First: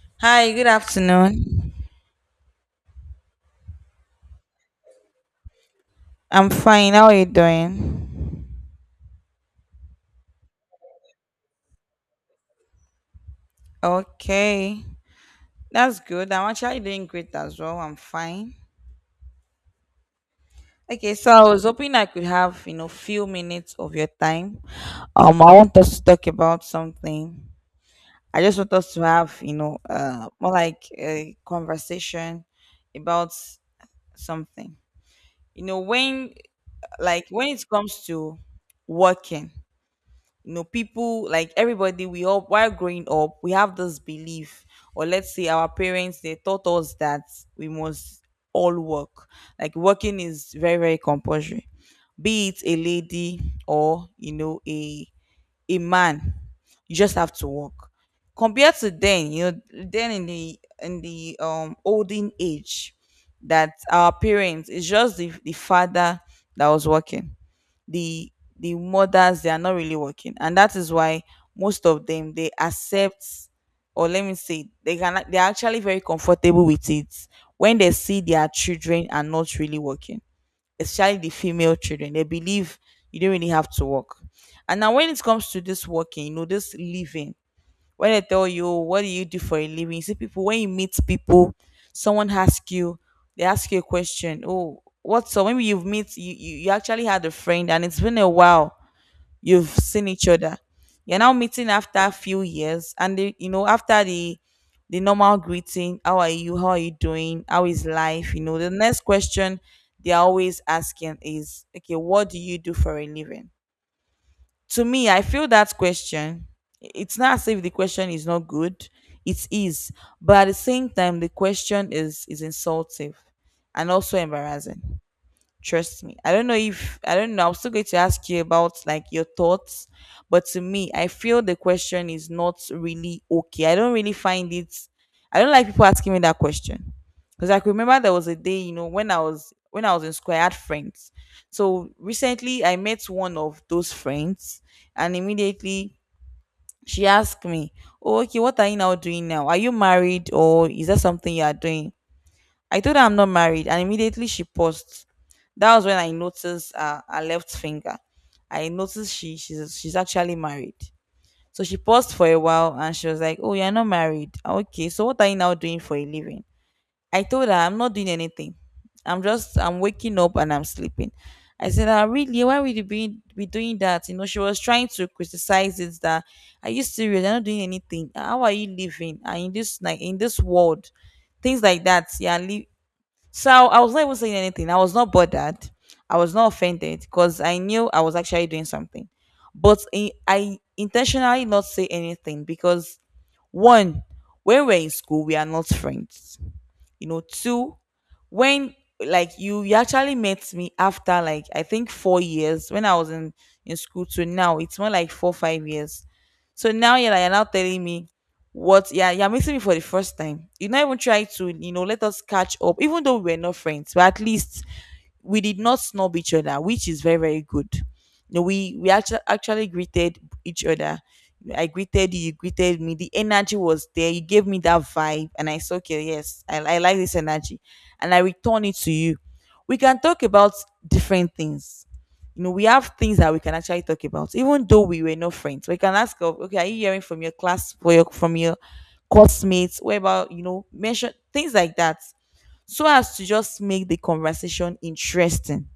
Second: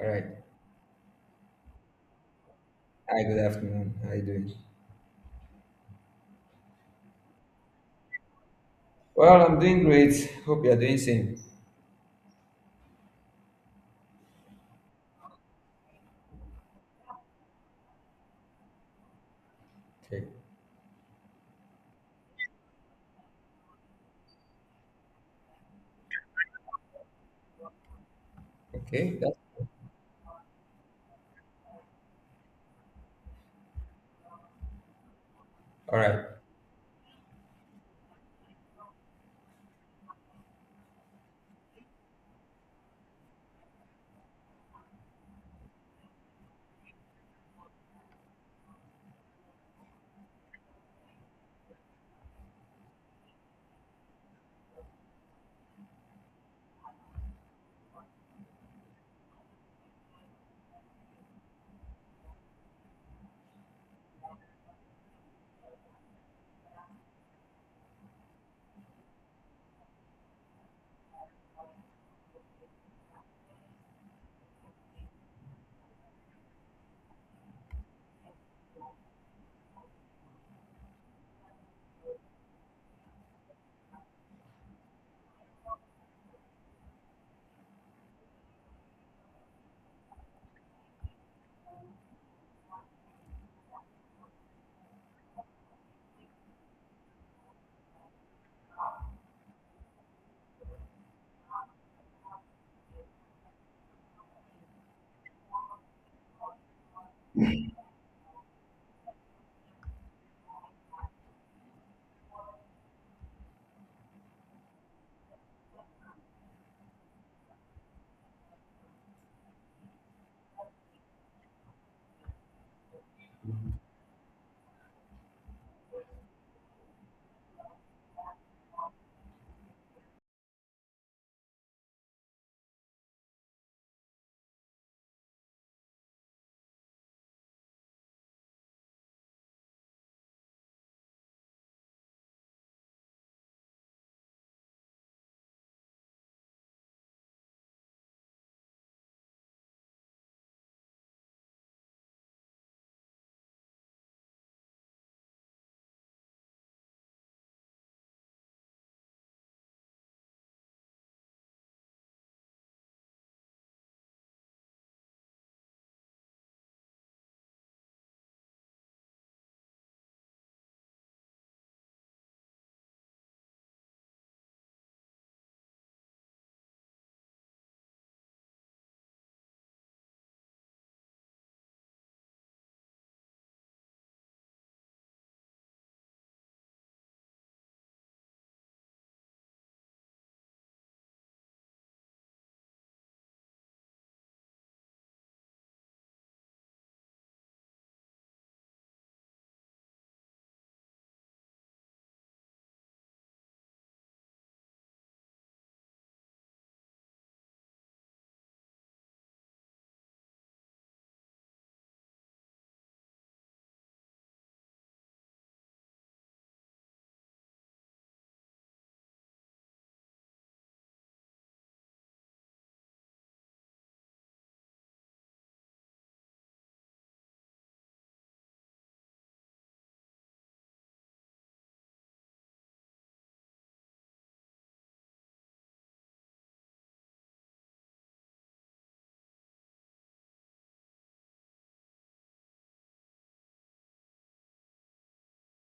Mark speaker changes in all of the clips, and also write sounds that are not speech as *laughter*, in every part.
Speaker 1: All right.
Speaker 2: Hi, good afternoon.
Speaker 1: Hi, good afternoon. How are you doing?
Speaker 2: I'm fine. How are you doing?
Speaker 1: Well, I'm doing great. Hope you're doing same.
Speaker 2: Okay, that's good. I'm actually doing great as well. I'm fine.
Speaker 1: Okay.
Speaker 2: Okay, so I was hoping I could have, few minutes of your time. I want us to talk about something. I just want us to
Speaker 1: Okay. That's
Speaker 2: have, more like a conversation about something. You know,
Speaker 1: all right.
Speaker 2: when, like, when it comes to working. You know, people, like everybody, we all, while growing up, we have this belief, or let's say our parents, they taught us that we must all work. Like, working is very, very compulsory, be it a lady or, you know, a man. You just have to work. Compared to then, you know, then in the olden age, that our parents, it's just the father that was working. The the mothers, they are not really working. And that is why most of them, they accept, or let me say, they can, they're actually very comfortable with it when they see their children are not really working, especially the female children. They believe you don't really have to work. And now when it comes to this working, you know, this living, when I tell you, "Oh, what do you do for a living?" You see people, when you meet people, someone asks you, they ask you a question, oh, what? So maybe you've met, you, you actually had a friend and it's been a while you've seen each other, you're now meeting after a few years, and the, you know, after the normal greeting, how are you, how are you doing, how is life, you know, the next question they're always asking is, okay, what do you do for a living? To me, I feel that question, it's not as if the question is not good, it is, but at the same time, the question is insultive and also embarrassing. Trust me. I don't know, if I don't know. I'm still going to ask you about, like, your thoughts, but to me, I feel the question is not really okay. I don't really find it. I don't like people asking me that question, because I can remember there was a day, you know, when I was in school, I had friends. So recently, I met one of those friends, and immediately she asked me, "Oh, okay, what are you now doing now? Are you married, or is that something you are doing?" I told her I'm not married, and immediately she paused. That was when I noticed her left finger. I noticed she's actually married. So she paused for a while, and she was like, "Oh, you're not married. Ah, okay, so what are you now doing for a living?" I told her I'm not doing anything. I'm waking up and I'm sleeping. I said, ah, really? Why would you be doing that? You know, she was trying to criticize it, that, are you serious? You're not doing anything. How are you living? And in this world, things like that. Yeah, live, so I was not even saying anything. I was not bothered. I was not offended because I knew I was actually doing something. But I intentionally not say anything because, one, when we're in school, we are not friends, you know, two, when, like you actually met me after, like, I think 4 years, when I was in school, to now, it's more like 4, 5 years So now you're, like, you're now telling me, what? Yeah, you're meeting me for the first time, you not even try to, you know, let us catch up, even though we were not friends, but at least we did not snub each other, which is very, very good. You know, we actually greeted each other. I greeted you, you greeted me. The energy was there. You gave me that vibe, and I said, "Okay, yes, I like this energy," and I return it to you. We can talk about different things. You know, we have things that we can actually talk about, even though we were not friends. We can ask, of, "Okay, are you hearing from your class, for your, from your classmates? What about, you know, mention things like that?" So as to just make the conversation interesting.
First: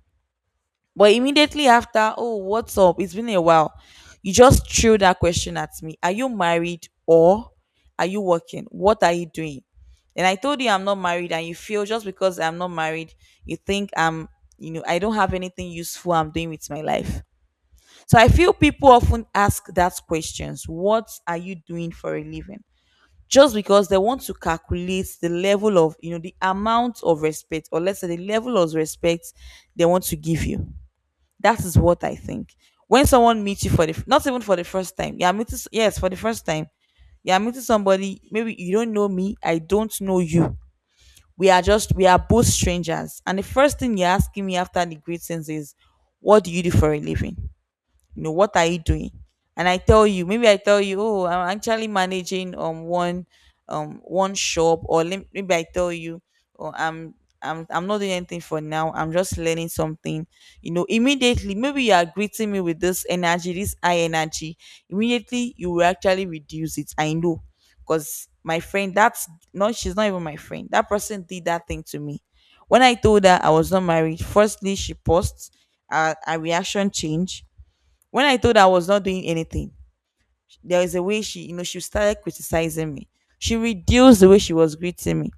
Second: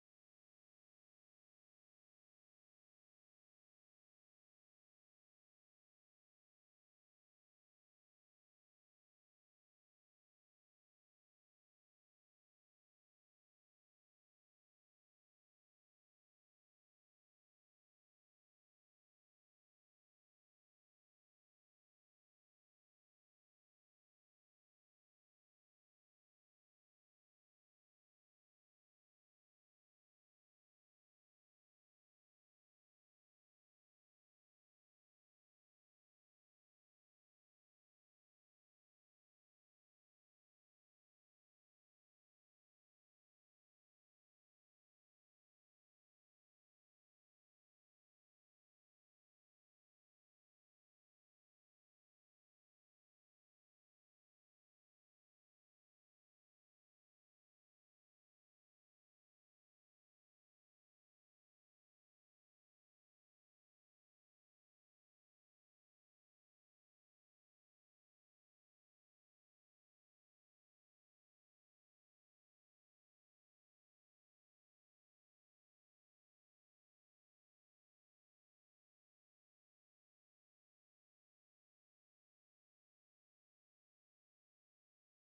Speaker 2: But immediately after, oh, what's up? It's been a while. You just threw that question at me. Are you married, or are you working? What are you doing? And I told you I'm not married, and you feel, just because I'm not married, you think I'm, you know, I don't have anything useful I'm doing with my life. So I feel people often ask that questions. What are you doing for a living? Just because they want to calculate the level of, you know, the amount of respect, or let's say the level of respect they want to give you. That is what I think. When someone meets you for the, not even for the first time, yeah, meeting, yes, for the first time. Yeah, meeting somebody, maybe you don't know me, I don't know you, we are just, we are both strangers, and the first thing you're asking me after the greetings is, what do you do for a living? You know, what are you doing? And I tell you, maybe I tell you, oh, I'm actually managing one one shop, or lem-, maybe I tell you, oh, I'm not doing anything for now, I'm just learning something. You know, immediately, maybe you are greeting me with this energy, this high energy, immediately you will actually reduce it, I know, because my friend, that's, no, she's not even my friend, that person did that thing to me. When I told her I was not married, firstly she paused, her reaction changed. When I told her I was not doing anything, there is a way she, you know, she started criticizing me. She reduced the way she was greeting me.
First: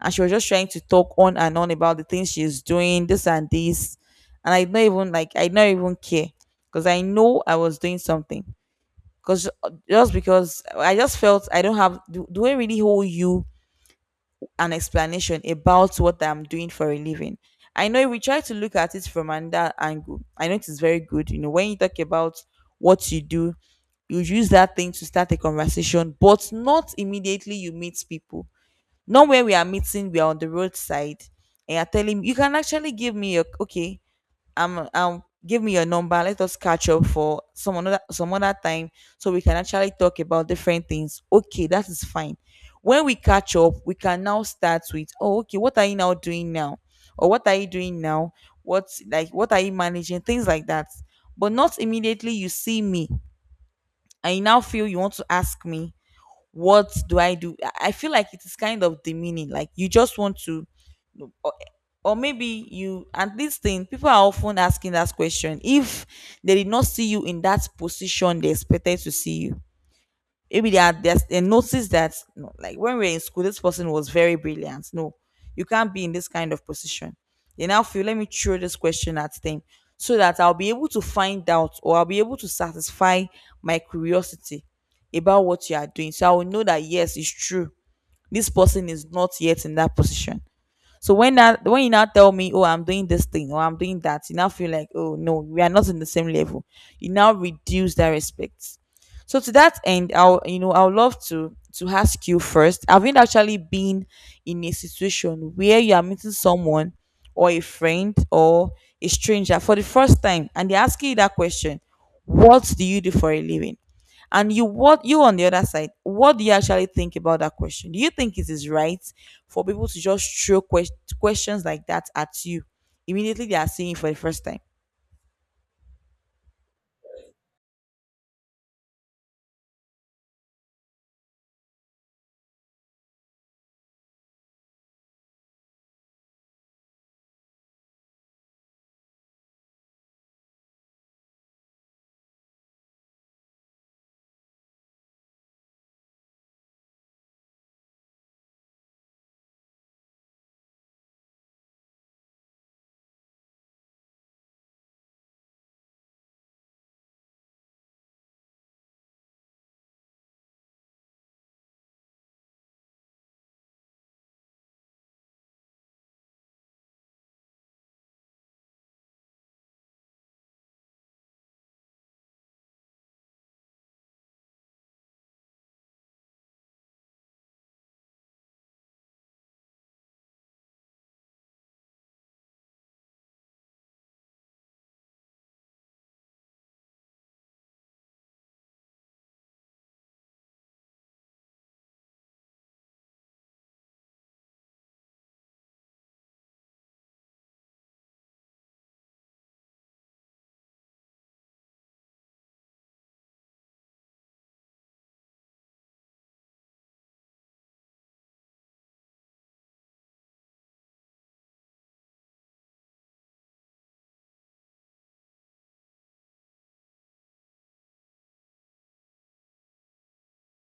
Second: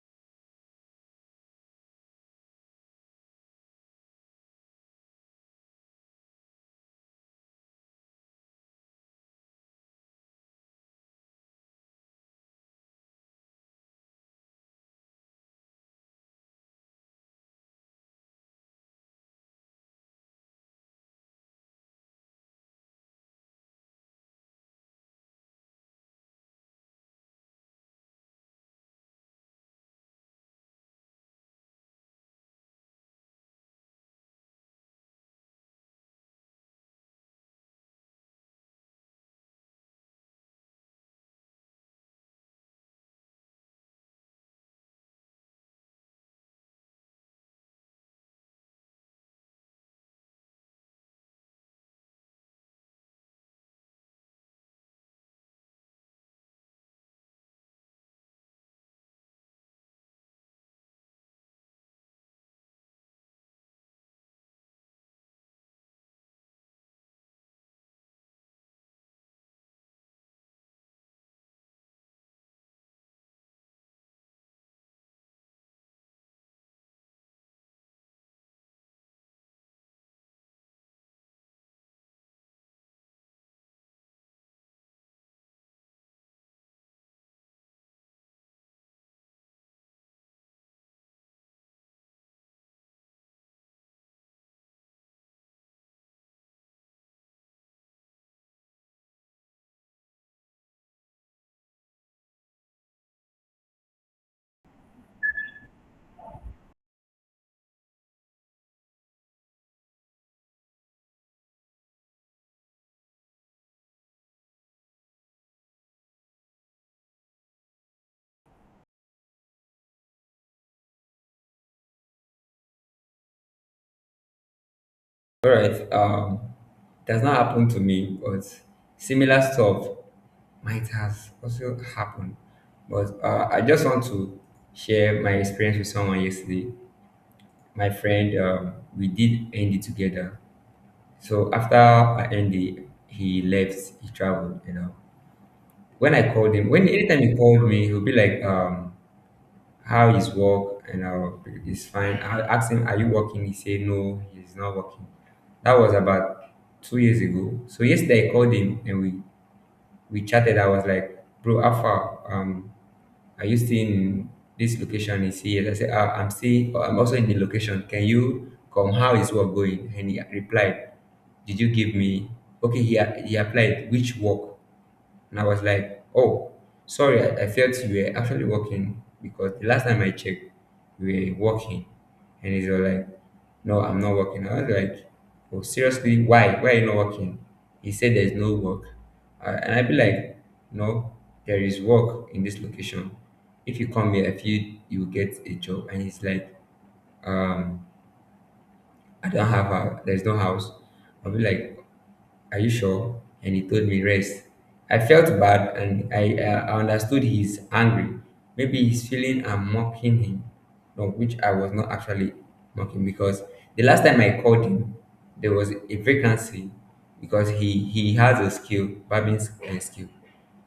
Speaker 2: And she was just trying to talk on and on about the things she's doing, this and this. And I don't even, like, I don't even care. Because I know I was doing something. Because, just because I just felt I don't have, do I really hold you an explanation about what I'm doing for a living? I know, if we try to look at it from another angle, I know it is very good. You know, when you talk about what you do, you use that thing to start a conversation, but not immediately you meet people. Not where we are meeting, we are on the roadside, and you're telling me, you can actually give me your, okay, give me your number. Let us catch up for some other time, so we can actually talk about different things. Okay, that is fine. When we catch up, we can now start with, oh, okay, what are you now doing now? Or what are you doing now? What's, like, what are you managing? Things like that. But not immediately you see me, and you now feel you want to ask me, what do I do? I feel like it is kind of demeaning. Like you just want to, or, or maybe you, and this thing, people are often asking that question if they did not see you in that position they expected to see you. Maybe they are, they noticed that, no, like, when we were in school, this person was very brilliant, no, you can't be in this kind of position. They now feel, let me throw this question at them, so that I'll be able to find out, or I'll be able to satisfy my curiosity about what you are doing, so I will know that yes, it's true, this person is not yet in that position. So when that, when you now tell me, oh, I'm doing this thing, or I'm doing that, you now feel like, oh no, we are not in the same level. You now reduce that respect. So to that end, I'll, you know, I'll love to ask you first. Have you actually been in a situation where you are meeting someone, or a friend, or a stranger for the first time, and they're asking you that question, what do you do for a living? And you, what you on the other side, what do you actually think about that question? Do you think it is right for people to just throw questions like that at you immediately they are seeing it for the first time?
Speaker 1: All right. It has not happened to me, but similar stuff might has also happened. But I just want to share my experience with someone yesterday. My friend, we did end it together. So after I ended, he left. He traveled. You know. When I called him, when anytime he called me, he'll be like, how is work? And it's fine. I asked him, are you working? He said no, he's not working. That was about 2 years ago. So yesterday I called him and we chatted. I was like, bro, how far? Are you still in this location? He said yes. I said, ah, I'm also in the location. Can you come? How is work going? And he replied, did you give me okay? He applied, which work? And I was like, oh, sorry, I felt you were actually working because the last time I checked, you were working. And he's all like, no, I'm not working. I was like, oh, seriously, why? Why are you not working? He said there's no work. And I'd be like, no, there is work in this location. If you come here, I feel you will get a job. And he's like, um, I don't have there's no house. I'll be like, are you sure? And he told me, rest. I felt bad, and I understood he's angry. Maybe he's feeling I'm mocking him. No, which I was not actually mocking, because the last time I called him, there was a vacancy because he has a skill, skill.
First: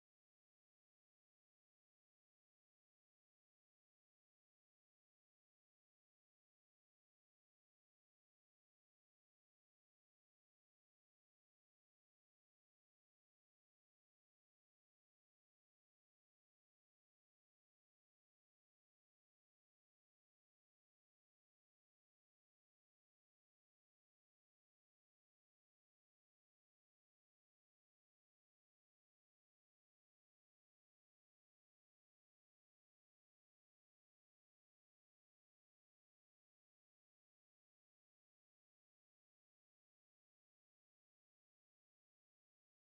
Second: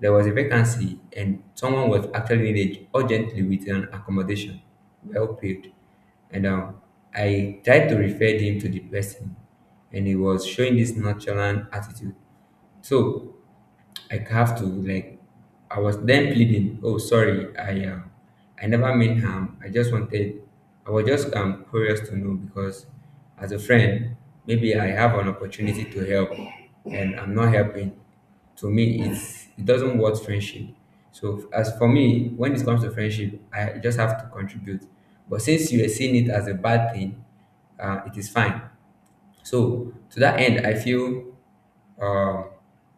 Speaker 1: There was a vacancy and someone was actually needed urgently with an accommodation, well paid. And I tried to refer him to the person, and he was showing this nonchalant attitude. So I have to like, I was then pleading, "Oh, sorry, I never meant harm. I was just curious to know because, as a friend, maybe I have an opportunity to help, and I'm not helping. To me, it doesn't worth friendship. So as for me, when it comes to friendship, I just have to contribute. But since you are seeing it as a bad thing, it is fine." So to that end, I feel um,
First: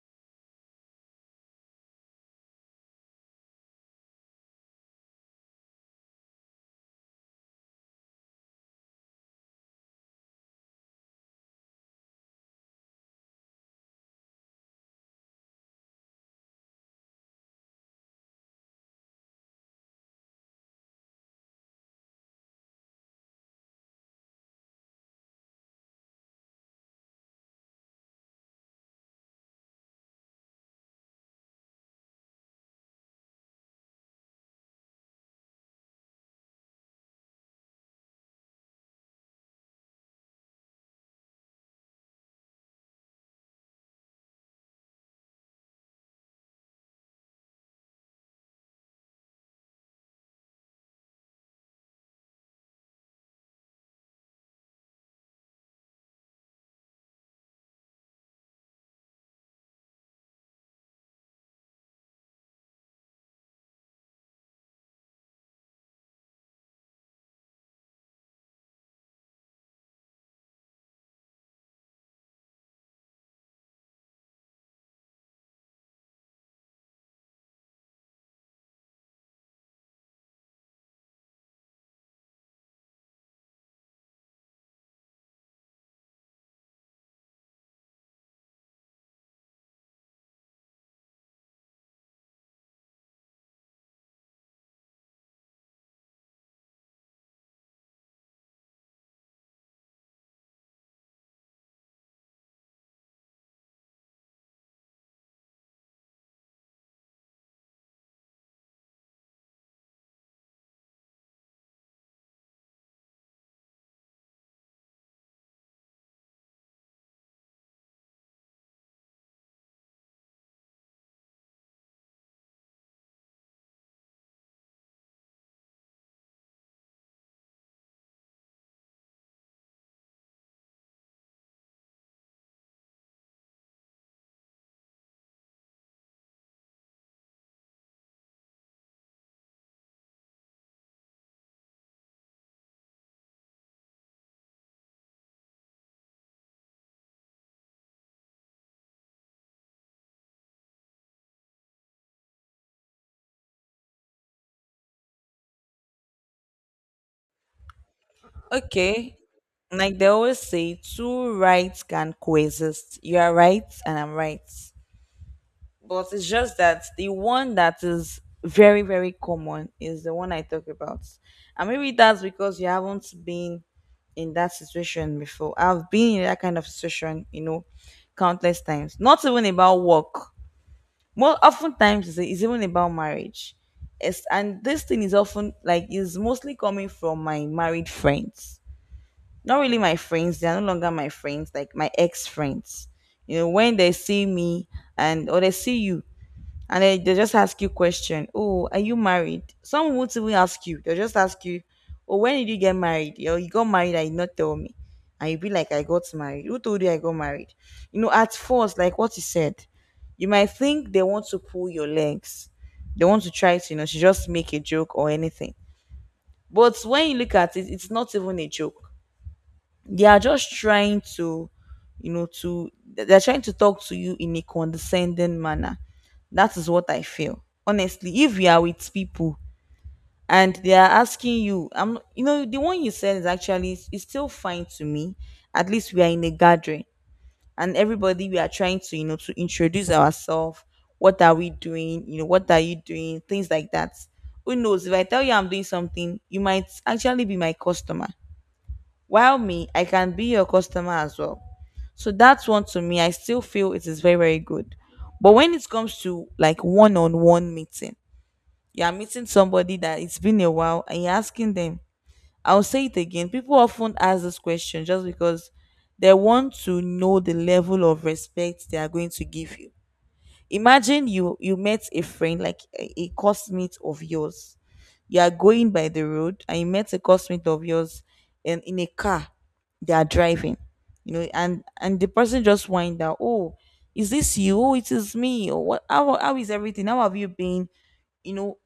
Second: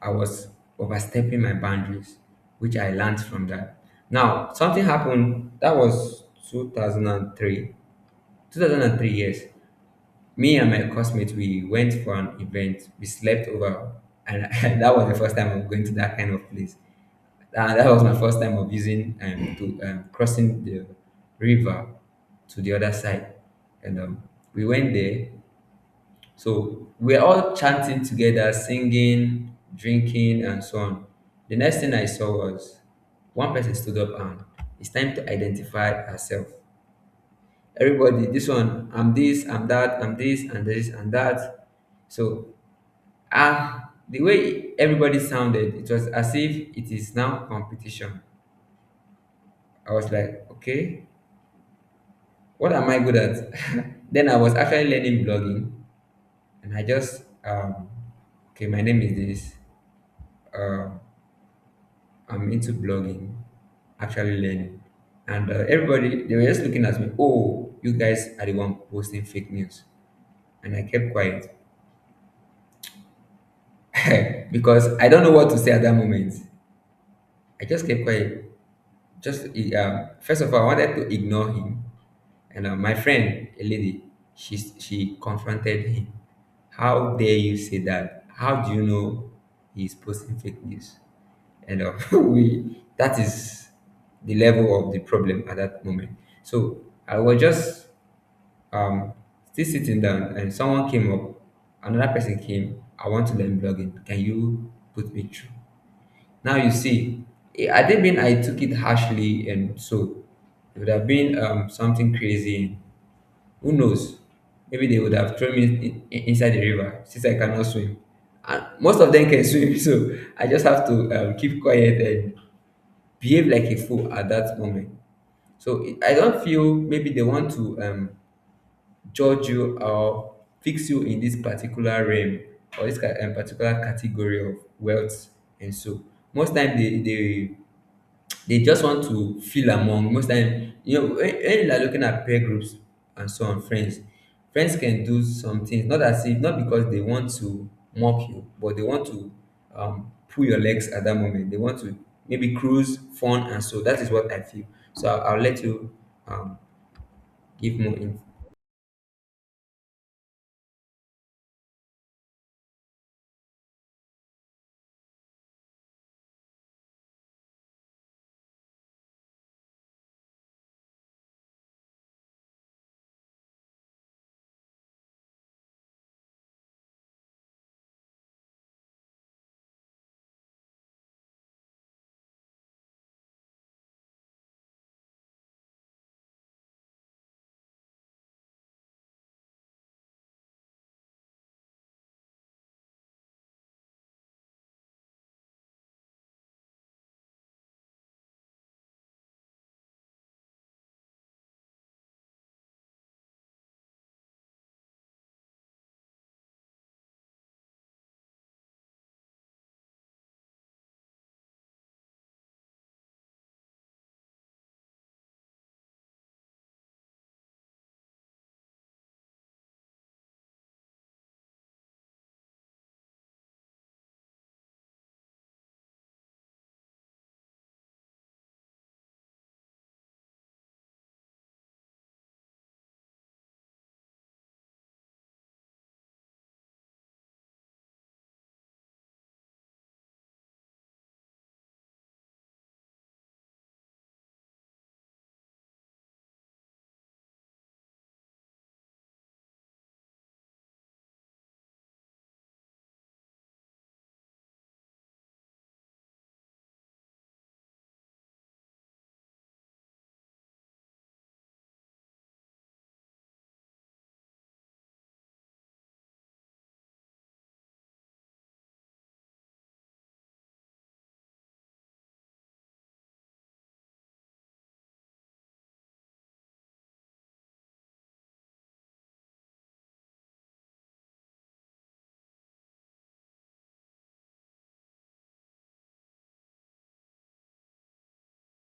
Speaker 1: I was overstepping my boundaries, which I learned from that. Now something happened that was 2003. 2003, yes. Me and my classmates, we went for an event. We slept over, and *laughs* that was the first time of going to that kind of place. And that was my first time of using to crossing the river to the other side, and we went there. So we're all chanting together, singing, drinking, and so on. The next thing I saw was one person stood up, and it's time to identify herself. Everybody, this one, I'm this, I'm that, I'm this, and this, and that. So ah, the way everybody sounded, it was as if it is now competition. I was like, okay, what am I good at? *laughs* Then I was actually learning blogging, and I just okay, my name is this. Um, I'm into blogging, actually learning. And everybody, they were just looking at me, oh, you guys are the one posting fake news. And I kept quiet *laughs* because I don't know what to say at that moment. I just kept quiet. Just first of all, I wanted to ignore him. And my friend, a lady, she confronted him. How dare you say that? How do you know he's posting fake news? And *laughs* we, that is the level of the problem at that moment. So I was just um still sitting down, and someone came up, another person came. I want to learn blogging, can you put me through? Now you see, I didn't mean, I took it harshly, and so it would have been something crazy. Who knows, maybe they would have thrown me inside the river, since I cannot swim and most of them can swim. *laughs* So I just have to keep quiet, behave like a fool at that moment. So it- I don't feel, maybe they want to judge you or fix you in this particular realm or this particular category of wealth, and so most time they just want to feel among. Most time, you know, when you are looking at peer groups and so on, friends, friends can do some things, not as if, not because they want to mock you, but they want to pull your legs. At that moment they want to maybe cruise fun, and so that is what I feel. So I'll let you um, give more info.
Speaker 2: Okay, like they always say, two rights can coexist. You are right, and I'm right. But it's just that the one that is very, very common is the one I talk about. And maybe that's because you haven't been in that situation before. I've been in that kind of situation, you know, countless times. Not even about work. More oftentimes, it's even about marriage. It's, and this thing is often like is mostly coming from my married friends. Not really my friends; they are no longer my friends. Like my ex friends, you know, when they see me and or they see you, and then they just ask you question, oh, are you married? Some won't even ask you, they'll just ask you, oh, when did you get married? Yo, you got married and you not tell me? And you be like, I got married? Who told you I got married? You know, at first, like what you said, you might think they want to pull your legs, they want to try to, you know, to just make a joke or anything. But when you look at it, it's not even a joke. They are just trying to, you know, to they're trying to talk to you in a condescending manner. That is what I feel, honestly. If you are with people and they are asking you, I'm you know the one you said is actually is still fine to me. At least we are in a gathering and everybody, we are trying to, you know, to introduce ourselves, what are we doing, you know, what are you doing, things like that. Who knows, if I tell you I'm doing something, you might actually be my customer, while me, I can be your customer as well. So that's one. To me, I still feel it is very, very good. But when it comes to like one on one meeting, you are meeting somebody that it's been a while and you're asking them, I'll say it again. People often ask this question just because they want to know the level of respect they are going to give you. Imagine you met a friend, like a cosmate of yours. You are going by the road and you met a cosmate of yours and in a car they are driving. You know, and the person just wind out, oh, is this you? Oh, it is me. Or what, how is everything? How have you been? You know,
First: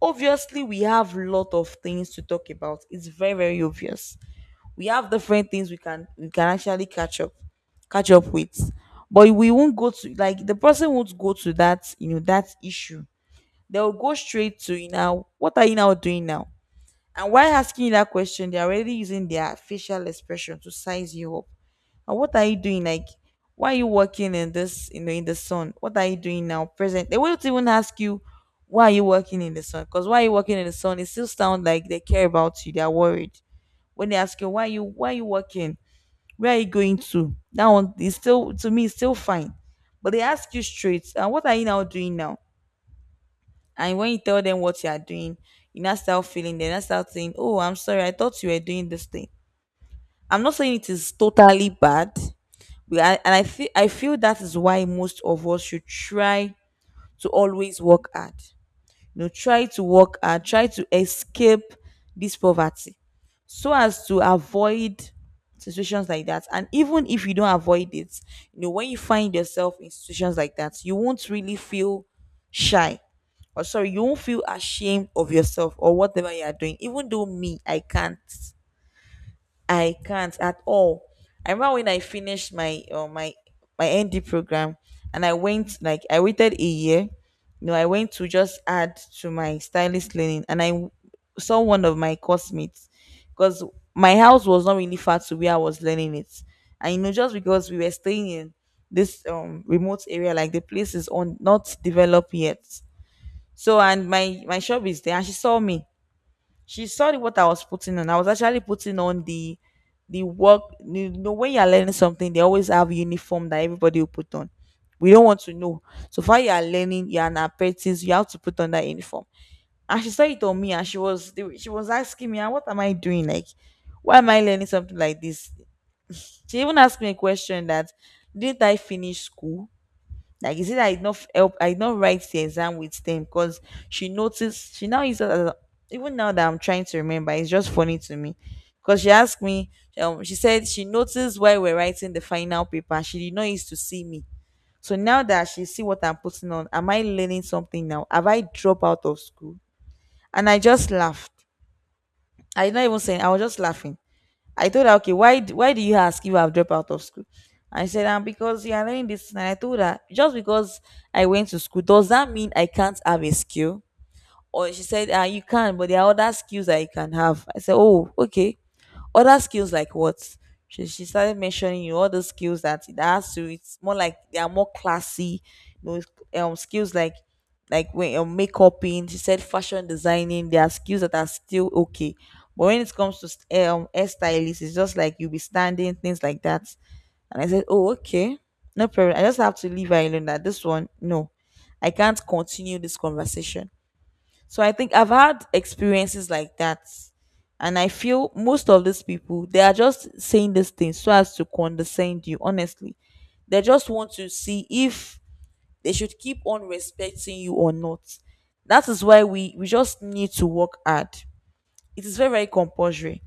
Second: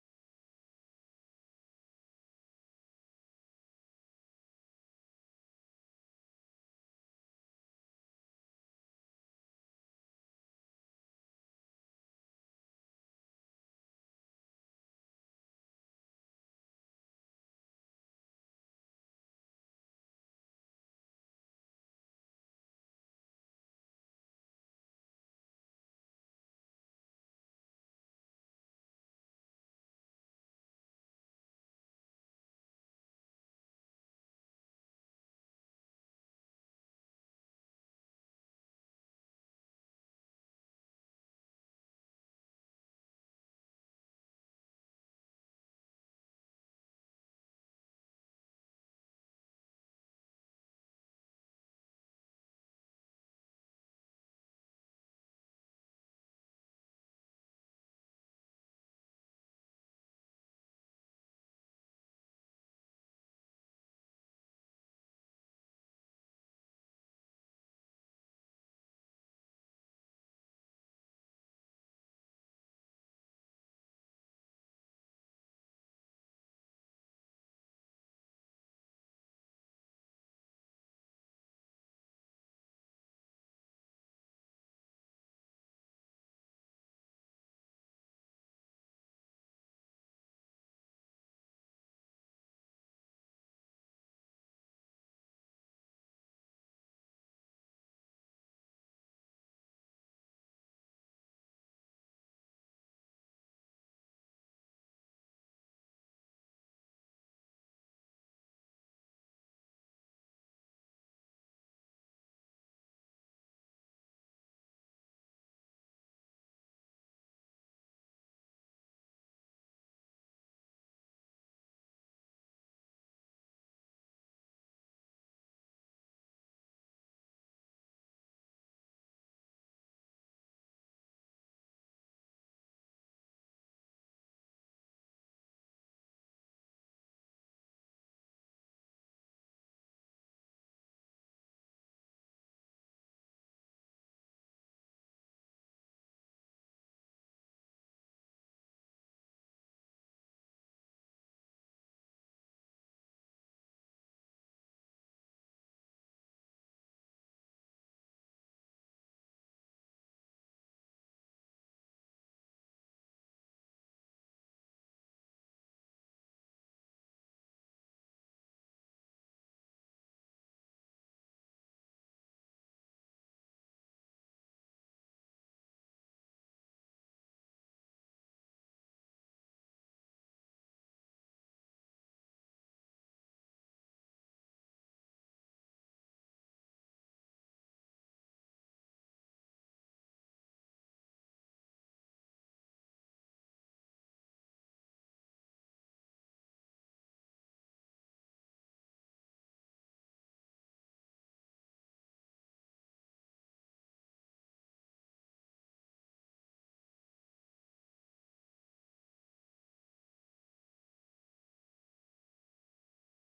Speaker 2: obviously we have a lot of things to talk about. It's very, very obvious we have different things we can actually catch up, catch up with. But we won't go to, like the person won't go to that, you know, that issue. They'll go straight to, you know, what are you now doing now? And while asking you that question, they're already using their facial expression to size you up. And what are you doing, like, why are you working in this, you know, in the sun, what are you doing now present? They won't even ask you why are you working in the sun, because why are you working in the sun, it still sounds like they care about you, they're worried. When they ask you, why are you, why are you working, where are you going to? That one is still to me, it's still fine. But they ask you straight, and what are you now doing now? And when you tell them what you are doing, you now start feeling, they now start saying, oh, I'm sorry, I thought you were doing this thing. I'm not saying it is totally bad. We are, and I feel that is why most of us should try to always work hard, you know, try to work hard, try to escape this poverty, so as to avoid situations like that. And even if you don't avoid it, you know, when you find yourself in situations like that, you won't really feel shy or sorry, you won't feel ashamed of yourself or whatever you are doing. Even though me, I can't, I can't at all. I remember when I finished my my my ND program, and I went, like I waited a year. You know, I went to just add to my stylist learning, and saw one of my course mates, because my house was not really far to where I was learning it, and you know, just because we were staying in this remote area, like the place is on not developed yet. So and my shop is there, and she saw me, she saw what I was putting on. I was actually putting on the work. You know, when you're learning something, they always have uniform that everybody will put on. We don't want to know. So far, you are learning. You're an apprentice. You have to put on that uniform. And she saw it on me, and she was asking me, "Ah, what am I doing? Like, why am I learning something like this?" She even asked me a question that, "Didn't I finish school?" Like you see that I did not f- help, I did not write the exam with them, because she noticed, she now uses as a- even now that I'm trying to remember, it's just funny to me. Because she asked me, she said she noticed while we're writing the final paper, she did not used to see me. So now that she see what I'm putting on, am I learning something now? Have I dropped out of school? And I just laughed. I did not even say, I was just laughing. I told her, okay, why do you ask if I've dropped out of school? I said, because you are learning this. And I told her, just because I went to school, does that mean I can't have a skill? Or she said, you can, but there are other skills that you can have. I said, oh, okay. Other skills like what? She started mentioning, you know, all the skills that it has to. It's more like they are more classy. You know, it's skills like when makeup in. She said fashion designing. There are skills that are still okay, but when it comes to hairstylist, it's just like you'll be standing, things like that. And I said, oh okay, no problem. I just have to leave her alone. That this one, no, I can't continue this conversation. So I think I've had experiences like that. And I feel most of these people, they are just saying these things so as to condescend you, honestly. They just want to see if they should keep on respecting you or not. That is why we just need to work hard, it is very very compulsory.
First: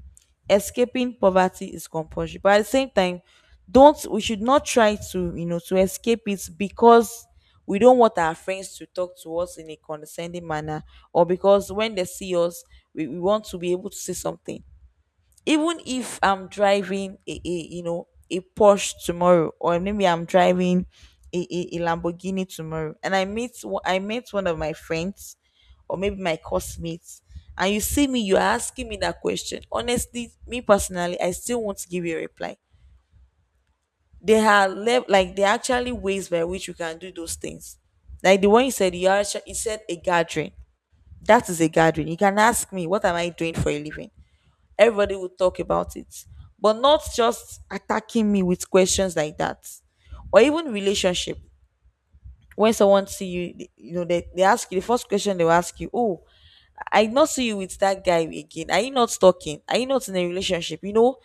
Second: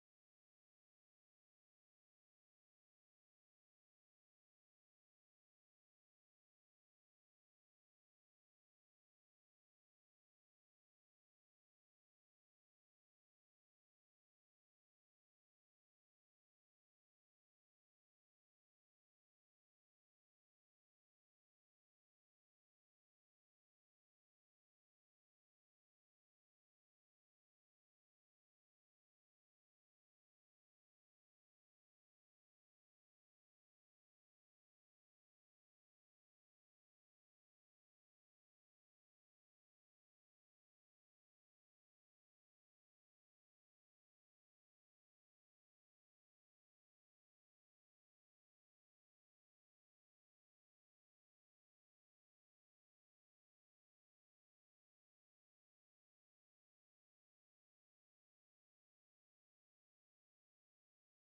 Speaker 2: Escaping poverty is compulsory, but at the same time, don't, we should not try to, you know, to escape it because we don't want our friends to talk to us in a condescending manner, or because when they see us, we want to be able to say something. Even if I'm driving a, you know, a Porsche tomorrow, or maybe I'm driving a Lamborghini tomorrow, and I met one of my friends, or maybe my classmates, and you see me, you're asking me that question. Honestly, me personally, I still want to give you a reply. There are like there are actually ways by which you can do those things. Like the one you said, you, are, you said a gathering. That is a gathering. You can ask me, what am I doing for a living? Everybody would talk about it, but not just attacking me with questions like that, or even relationship. When someone see you you know, they ask you, the first question they will ask you, oh, I not see you with that guy again? Are you not talking? Are you not in a relationship? You know,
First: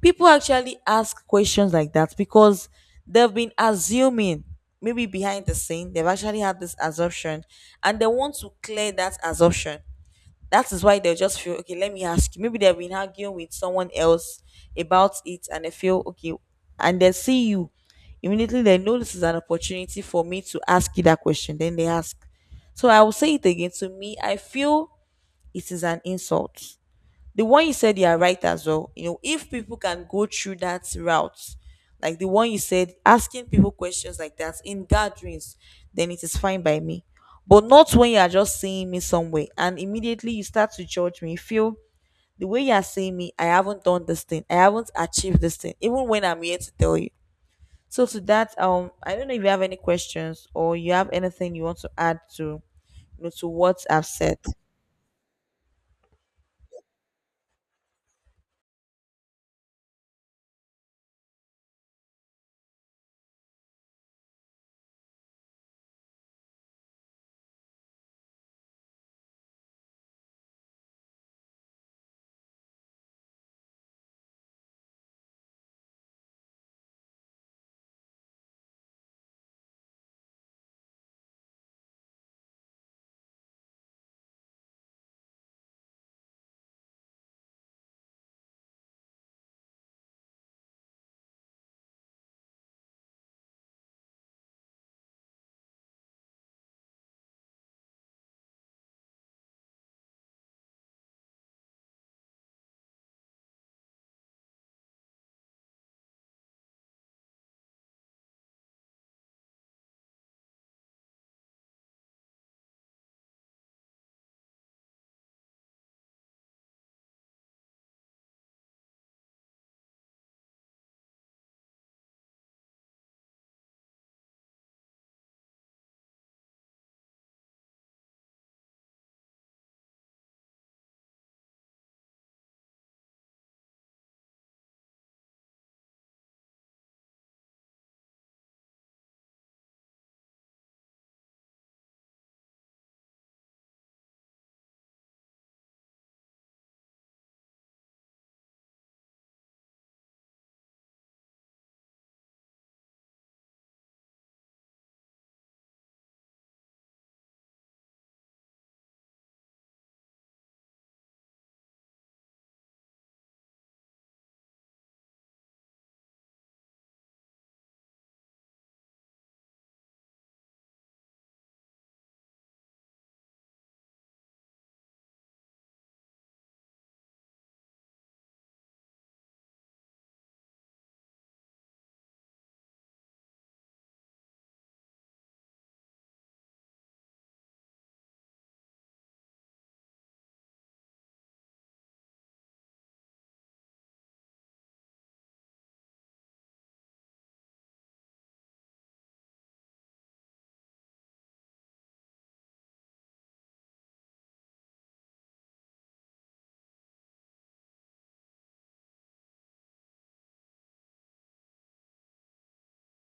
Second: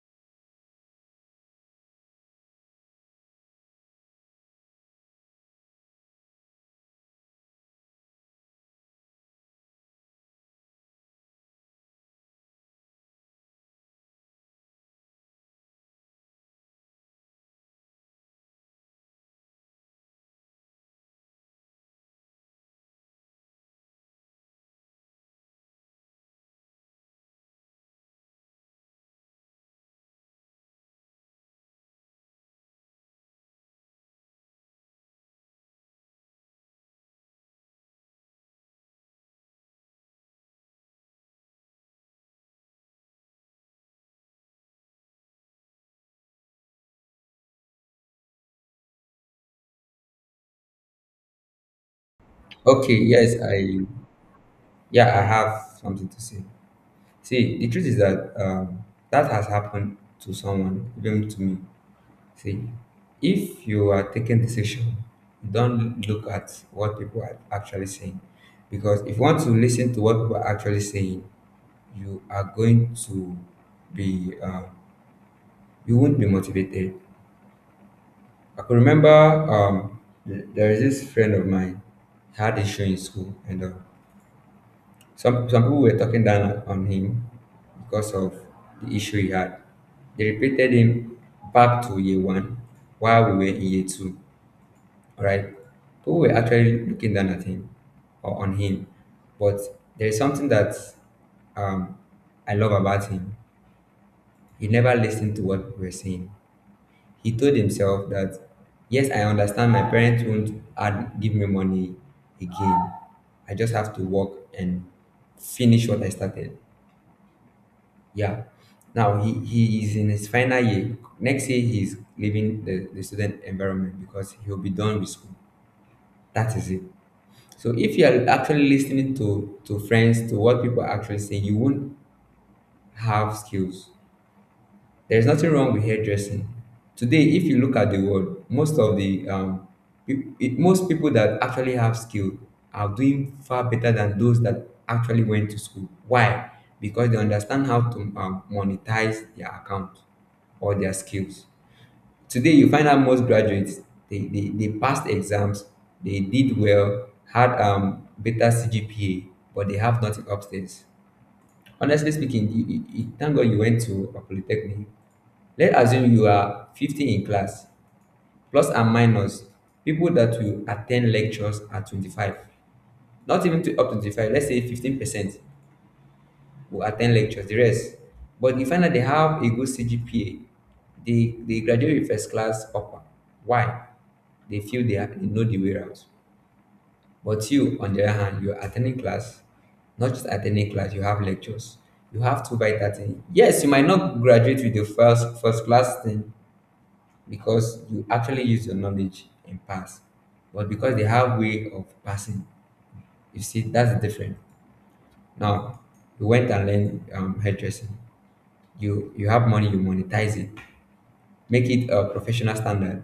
Speaker 2: people actually ask questions like that because they've been assuming. Maybe behind the scene they've actually had this assumption, and they want to clear that assumption. That is why they'll just feel, okay, let me ask you. Maybe they've been arguing with someone else about it, and they feel okay. And they see you, immediately they know, this is an opportunity for me to ask you that question, then they ask. So I will say it again, to me I feel it is an insult. The one you said, you are right as well. You know, if people can go through that route, like the one you said, asking people questions like that in gatherings, then it is fine by me. But not when you are just seeing me somewhere and immediately you start to judge me. You feel the way you are seeing me, I haven't done this thing, I haven't achieved this thing, even when I'm here to tell you. So to that, I don't know if you have any questions, or you have anything you want to add to,
Speaker 1: Okay,
Speaker 2: you know,
Speaker 1: yes,
Speaker 2: to
Speaker 1: I
Speaker 2: what I've said.
Speaker 1: yeah, I have something to say. See, the truth is that that has happened to someone, even to me. See, if you are taking decision, don't look at what people are actually saying. Because if you want to listen to what people are actually saying, you are going to be, you won't be motivated. I can remember there is this friend of mine, had a show in school, and some people were talking down on him because of the issue he had. They repeated him back to year one while we were in year two, right? People were actually looking down at him or on him. But there is something that um, I love about him. He never listened to what we were saying. He told himself that, yes, I understand my parents won't add, give me money again. I just have to work and finish what I started. Yeah. Now he is in his final year. Next year, he's leaving the student environment because he'll be done with school. That is it. So if you are actually listening to friends, to what people actually say, you won't have skills. There's nothing wrong with hairdressing. Today, if you look at the world, most of the most people that actually have skill are doing far better than those that actually went to school. Why? Because they understand how to monetize their account or their skills. Today, you find out most graduates they passed exams, they did well, had better CGPA, but they have nothing upstairs. Honestly speaking, thank God you went to a polytechnic. Let's assume you are 50 in class, plus and minus. People that will attend lectures are 25, not even to up to 25, let's say 15%. Will attend lectures, the rest. But you find that they have a good CGPA, they graduate with first class upper. Why? They feel they know the way out. But you, on the other hand, you're attending class, not just attending class, you have lectures. You have two by 13. Yes, you might not graduate with the first class thing because you actually use your knowledge and pass. But because they have way of passing, you see, that's the difference. Now, you went and learned hairdressing. You have money, you monetize it, make it a professional standard,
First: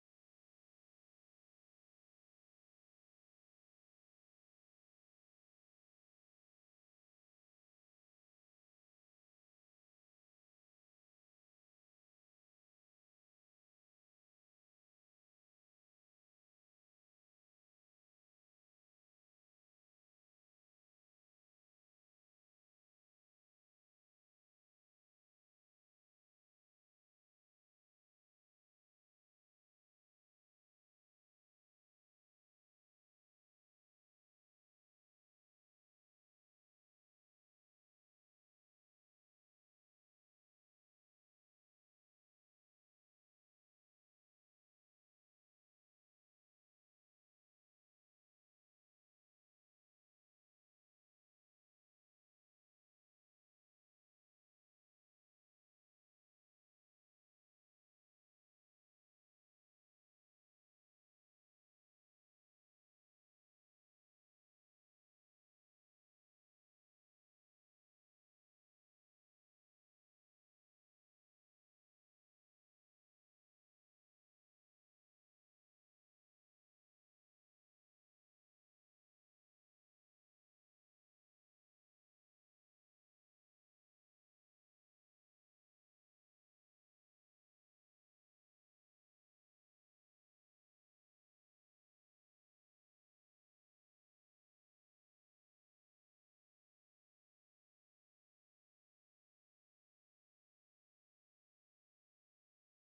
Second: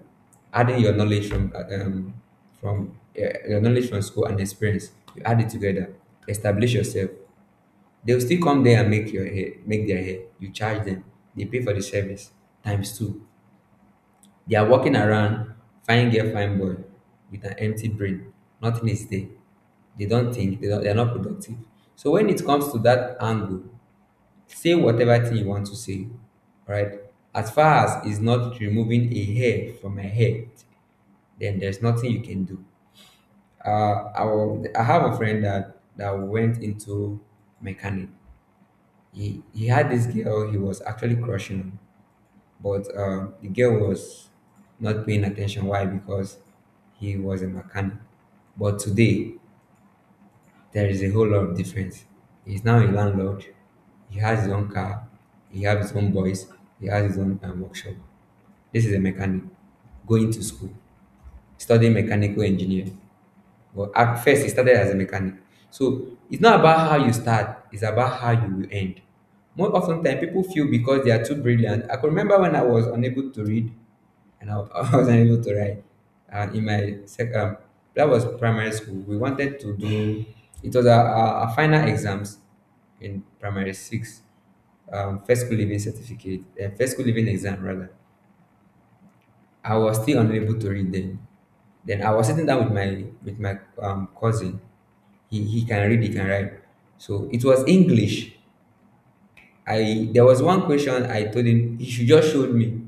Speaker 1: adding your knowledge from your knowledge from school and experience. You add it together, establish yourself. They'll still come there and make their hair. You charge them, they pay for the service, times two. They are walking around, fine girl, fine boy, with an empty brain, nothing is there. They don't think, they are not productive. So when it comes to that angle, say whatever thing you want to say, right? As far as it's not removing a hair from my head, then there's nothing you can do. I have a friend that, that went into mechanic. He had this girl he was actually crushing on, but the girl was not paying attention. Why? Because he was a mechanic. But today, there is a whole lot of difference. He's now a landlord. He has his own car. He has his own boys. He has his own workshop. This is a mechanic going to school, studying mechanical engineering. Well, at first, he started as a mechanic. So it's not about how you start, it's about how you will end. More often than people feel because they are too brilliant. I can remember when I was unable to read, and I, *laughs* I was unable to write. And in my that was primary school. We wanted to do it was our final exams in primary six, first school living certificate, first school living exam rather. I was still unable to read them. Then I was sitting down with my cousin. He can read, he can write. So it was English. I There was one question I told him he should just show me.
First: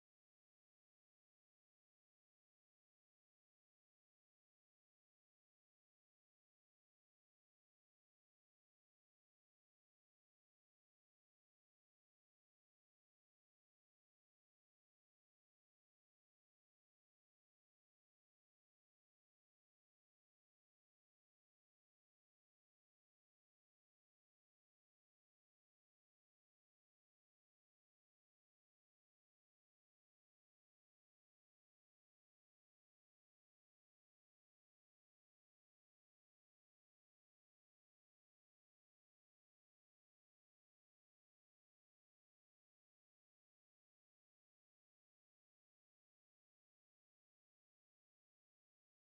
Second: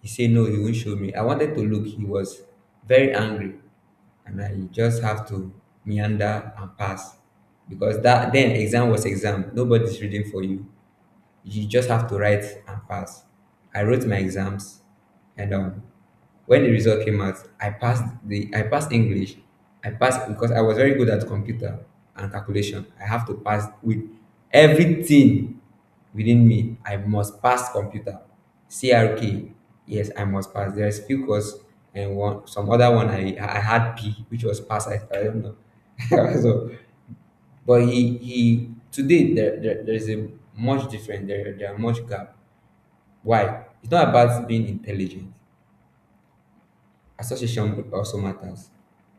Speaker 1: He said no, he won't show me. I wanted to look. He was very angry, and then you just have to meander and pass because that then exam was exam, nobody's reading for you, you just have to write and pass. I wrote my exams, and when the result came out, I passed English. I passed because I was very good at computer and calculation. I have to pass with everything within me. I must pass computer, CRK. Yes, I must pass. There's few course and one some other one I had P, which was pass. I don't know. *laughs* So but he today there is a much different there are much gap. Why? It's not about being intelligent. Association also matters.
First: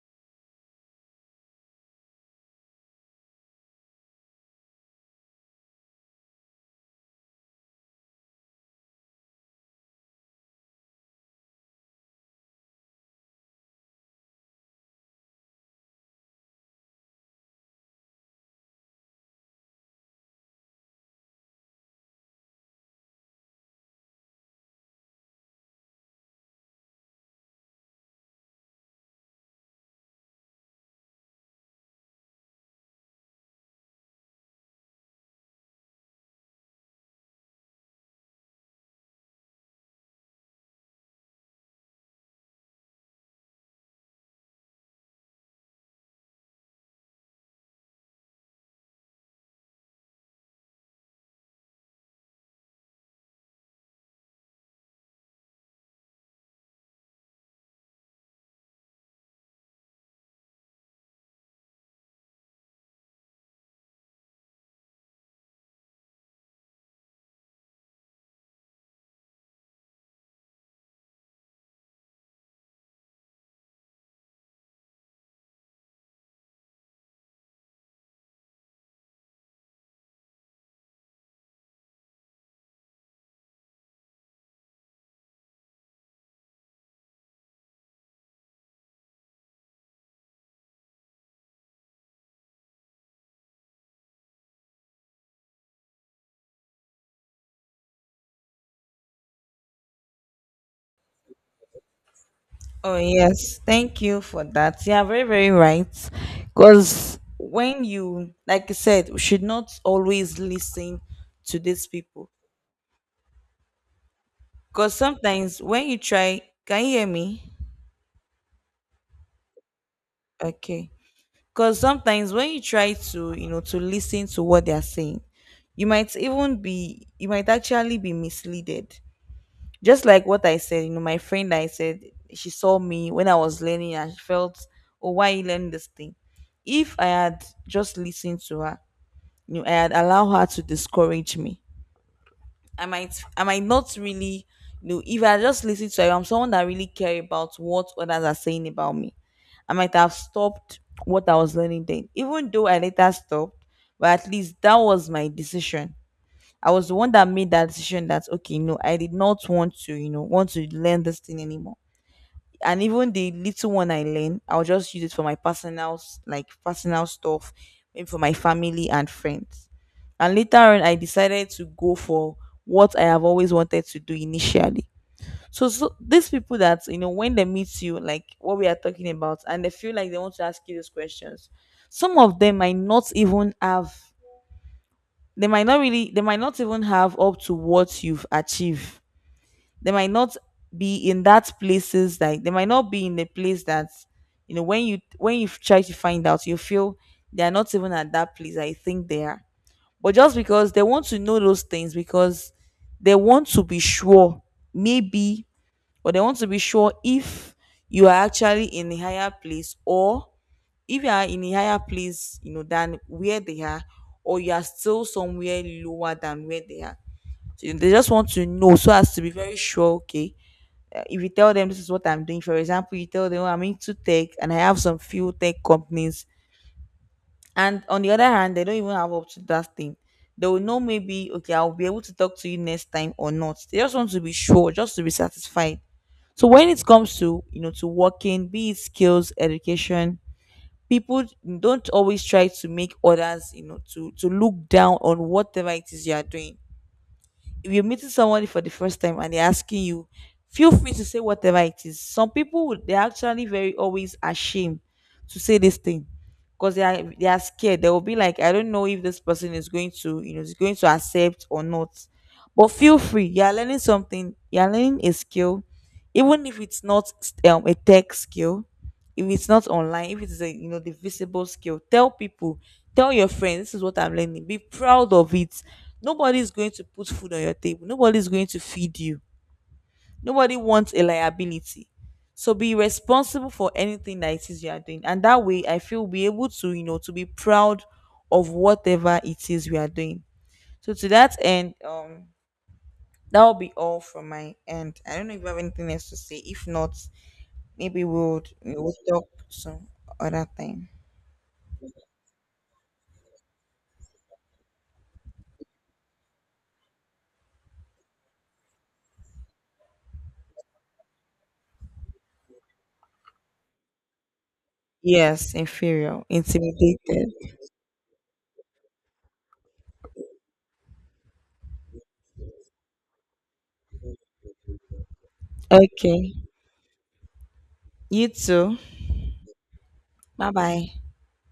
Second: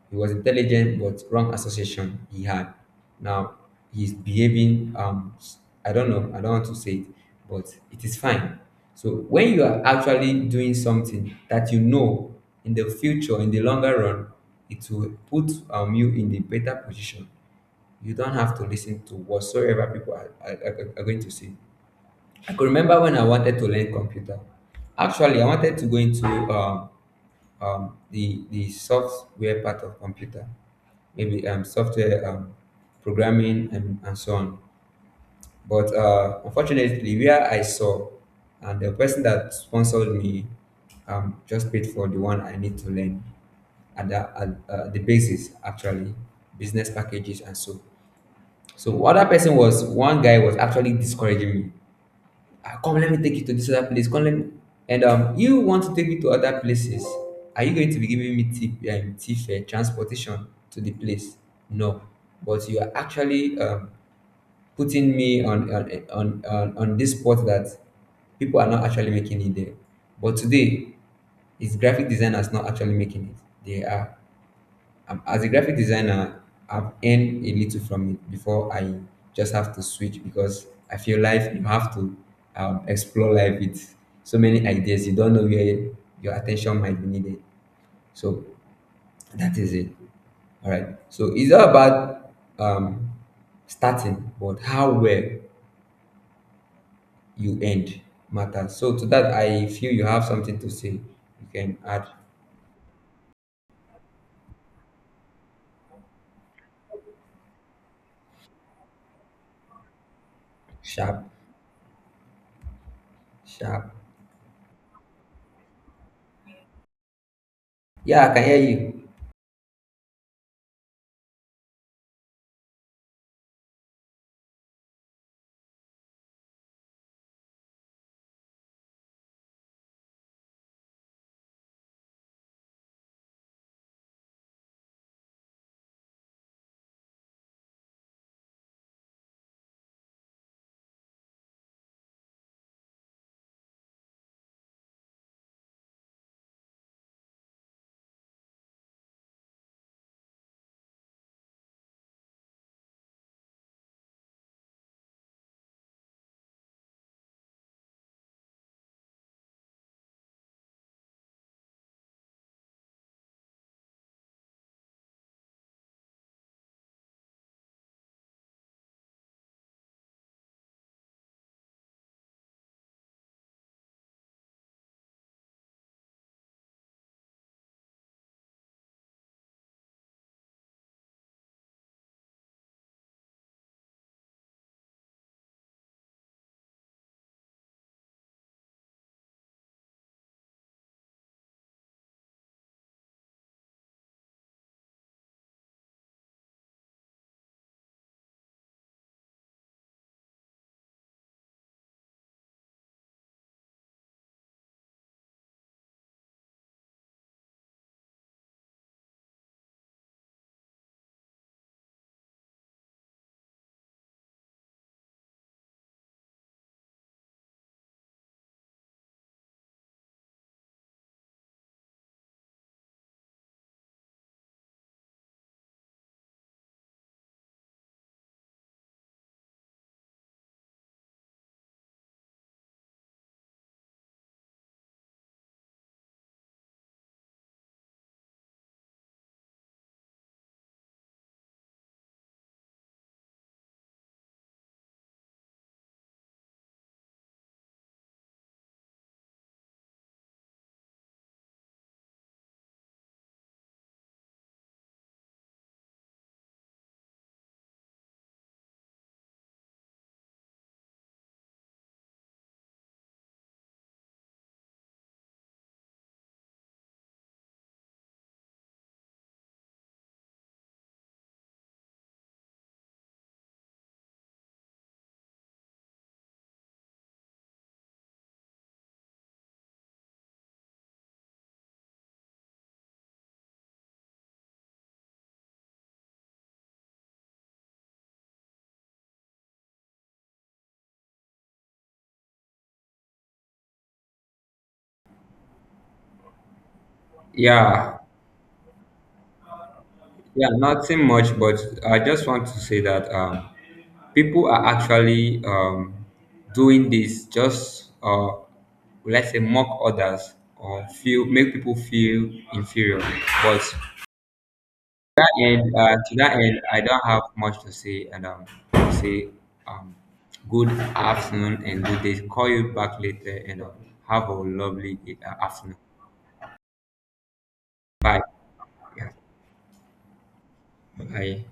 Speaker 1: He was intelligent but wrong association he had. Now he's behaving I don't know, I don't want to say it, but it is fine. So when you are actually doing something that you know in the future, in the longer run, it will put you in a better position, you don't have to listen to whatsoever people are going to say. I could remember when I wanted to learn computer. Actually, I wanted to go into the software part of computer, maybe software programming and so on. But unfortunately, where I saw and the person that sponsored me just paid for the one I need to learn at the basis actually business packages and so so what that person was, one guy was actually discouraging me. "Ah, come, let me take you to this other place. Come, let me." And you want to take me to other places? Are you going to be giving me tip, transportation to the place? No, but you are actually putting me on this spot that people are not actually making it there. But today, it's graphic designers not actually making it. They are as a graphic designer, I've earned a little from it before I just have to switch because I feel life, you have to explore life with so many ideas. You don't know where your attention might be needed. So that is it. All right. So it's all about um, starting, but how well you end matters. So to that, I feel you have something to say. You can add
Speaker 2: Oh, yes. Thank you for that. Yeah, very, very right. Because when you, like I said, we should not always listen
Speaker 1: sharp,
Speaker 2: to these people.
Speaker 1: sharp.
Speaker 2: Because sometimes when you try, can you hear me?
Speaker 1: Yeah, I can hear you.
Speaker 2: Okay. Because sometimes when you try to, you know, to listen to what they are saying, you might even you might actually be misled. Just like what I said, you know, my friend that I said, she saw me when I was learning and she felt, oh, why you learn this thing? If I had just listened to her, you know, I had allowed her to discourage me. I might not really, you know, if I just listen to her, I'm someone that really care about what others are saying about me. I might have stopped what I was learning then. Even though I later stopped, but at least that was my decision. I was the one that made that decision that, okay, no, I did not want to, you know, want to learn this thing anymore. And even the little one I learned, I'll just use it for my personal, like personal stuff, maybe for my family and friends. And later on, I decided to go for what I have always wanted to do initially. So these people that, you know, when they meet you, like what we are talking about, and they feel like they want to ask you these questions, some of them might not even have, they might not even have up to what you've achieved. They might not be in that places, like they might not be in the place that, you know, when you try to find out, you feel they're not even at that place. I think they are, but just because they want to know those things, because they want to be sure, maybe, but they want to be sure if you are actually in a higher place, or if you are in a higher place, you know, than where they are, or you are still somewhere lower than where they are. So they just want to know, so as to be very sure. Okay, if you tell them, this is what I'm doing, for example, you tell them, "Oh, I'm into tech and I have some few tech companies," and on the other hand, they don't even have up to that thing. They will know, maybe, okay, I'll be able to talk to you next time or not. They just want to be sure, just to be satisfied. So when it comes to, you know, to working, be it skills, education, people don't always try to make others, you know, to look down on whatever it is you are doing. If you're meeting someone for the first time and they're asking you, feel free to say whatever it is. They're actually very always ashamed to say this thing because they are scared. They will be like, I don't know if this person is going to, you know, is going to accept or not. But feel free. You are learning something. You are learning a skill, even if it's not a tech skill, if it's not online, if it's a, you know, the visible skill, tell people, tell your friends, this is what I'm learning, be proud of it. Nobody is going to put food on your table, nobody is going to feed you, nobody wants a liability. So be responsible for anything that it is you are doing, and that way I feel we'll be able to, you know, to be proud of whatever it is we are doing. So to that end, that will be all from my end. I don't know if you have anything else to say. If not,
Speaker 1: Yeah,
Speaker 2: maybe we'll talk some other
Speaker 1: yeah,
Speaker 2: time.
Speaker 1: nothing much, but I just want to say that people are actually doing this just, let's say, mock others or feel make people feel inferior. But
Speaker 2: Yes,
Speaker 1: to
Speaker 2: inferior,
Speaker 1: that end, I don't have
Speaker 2: intimidated.
Speaker 1: much to say, and I'll say um, good afternoon and good day. Call you back later, and have a lovely afternoon.
Speaker 2: Okay.
Speaker 1: Bye.
Speaker 2: You too.
Speaker 1: Yeah.
Speaker 2: Bye bye.
Speaker 1: Bye.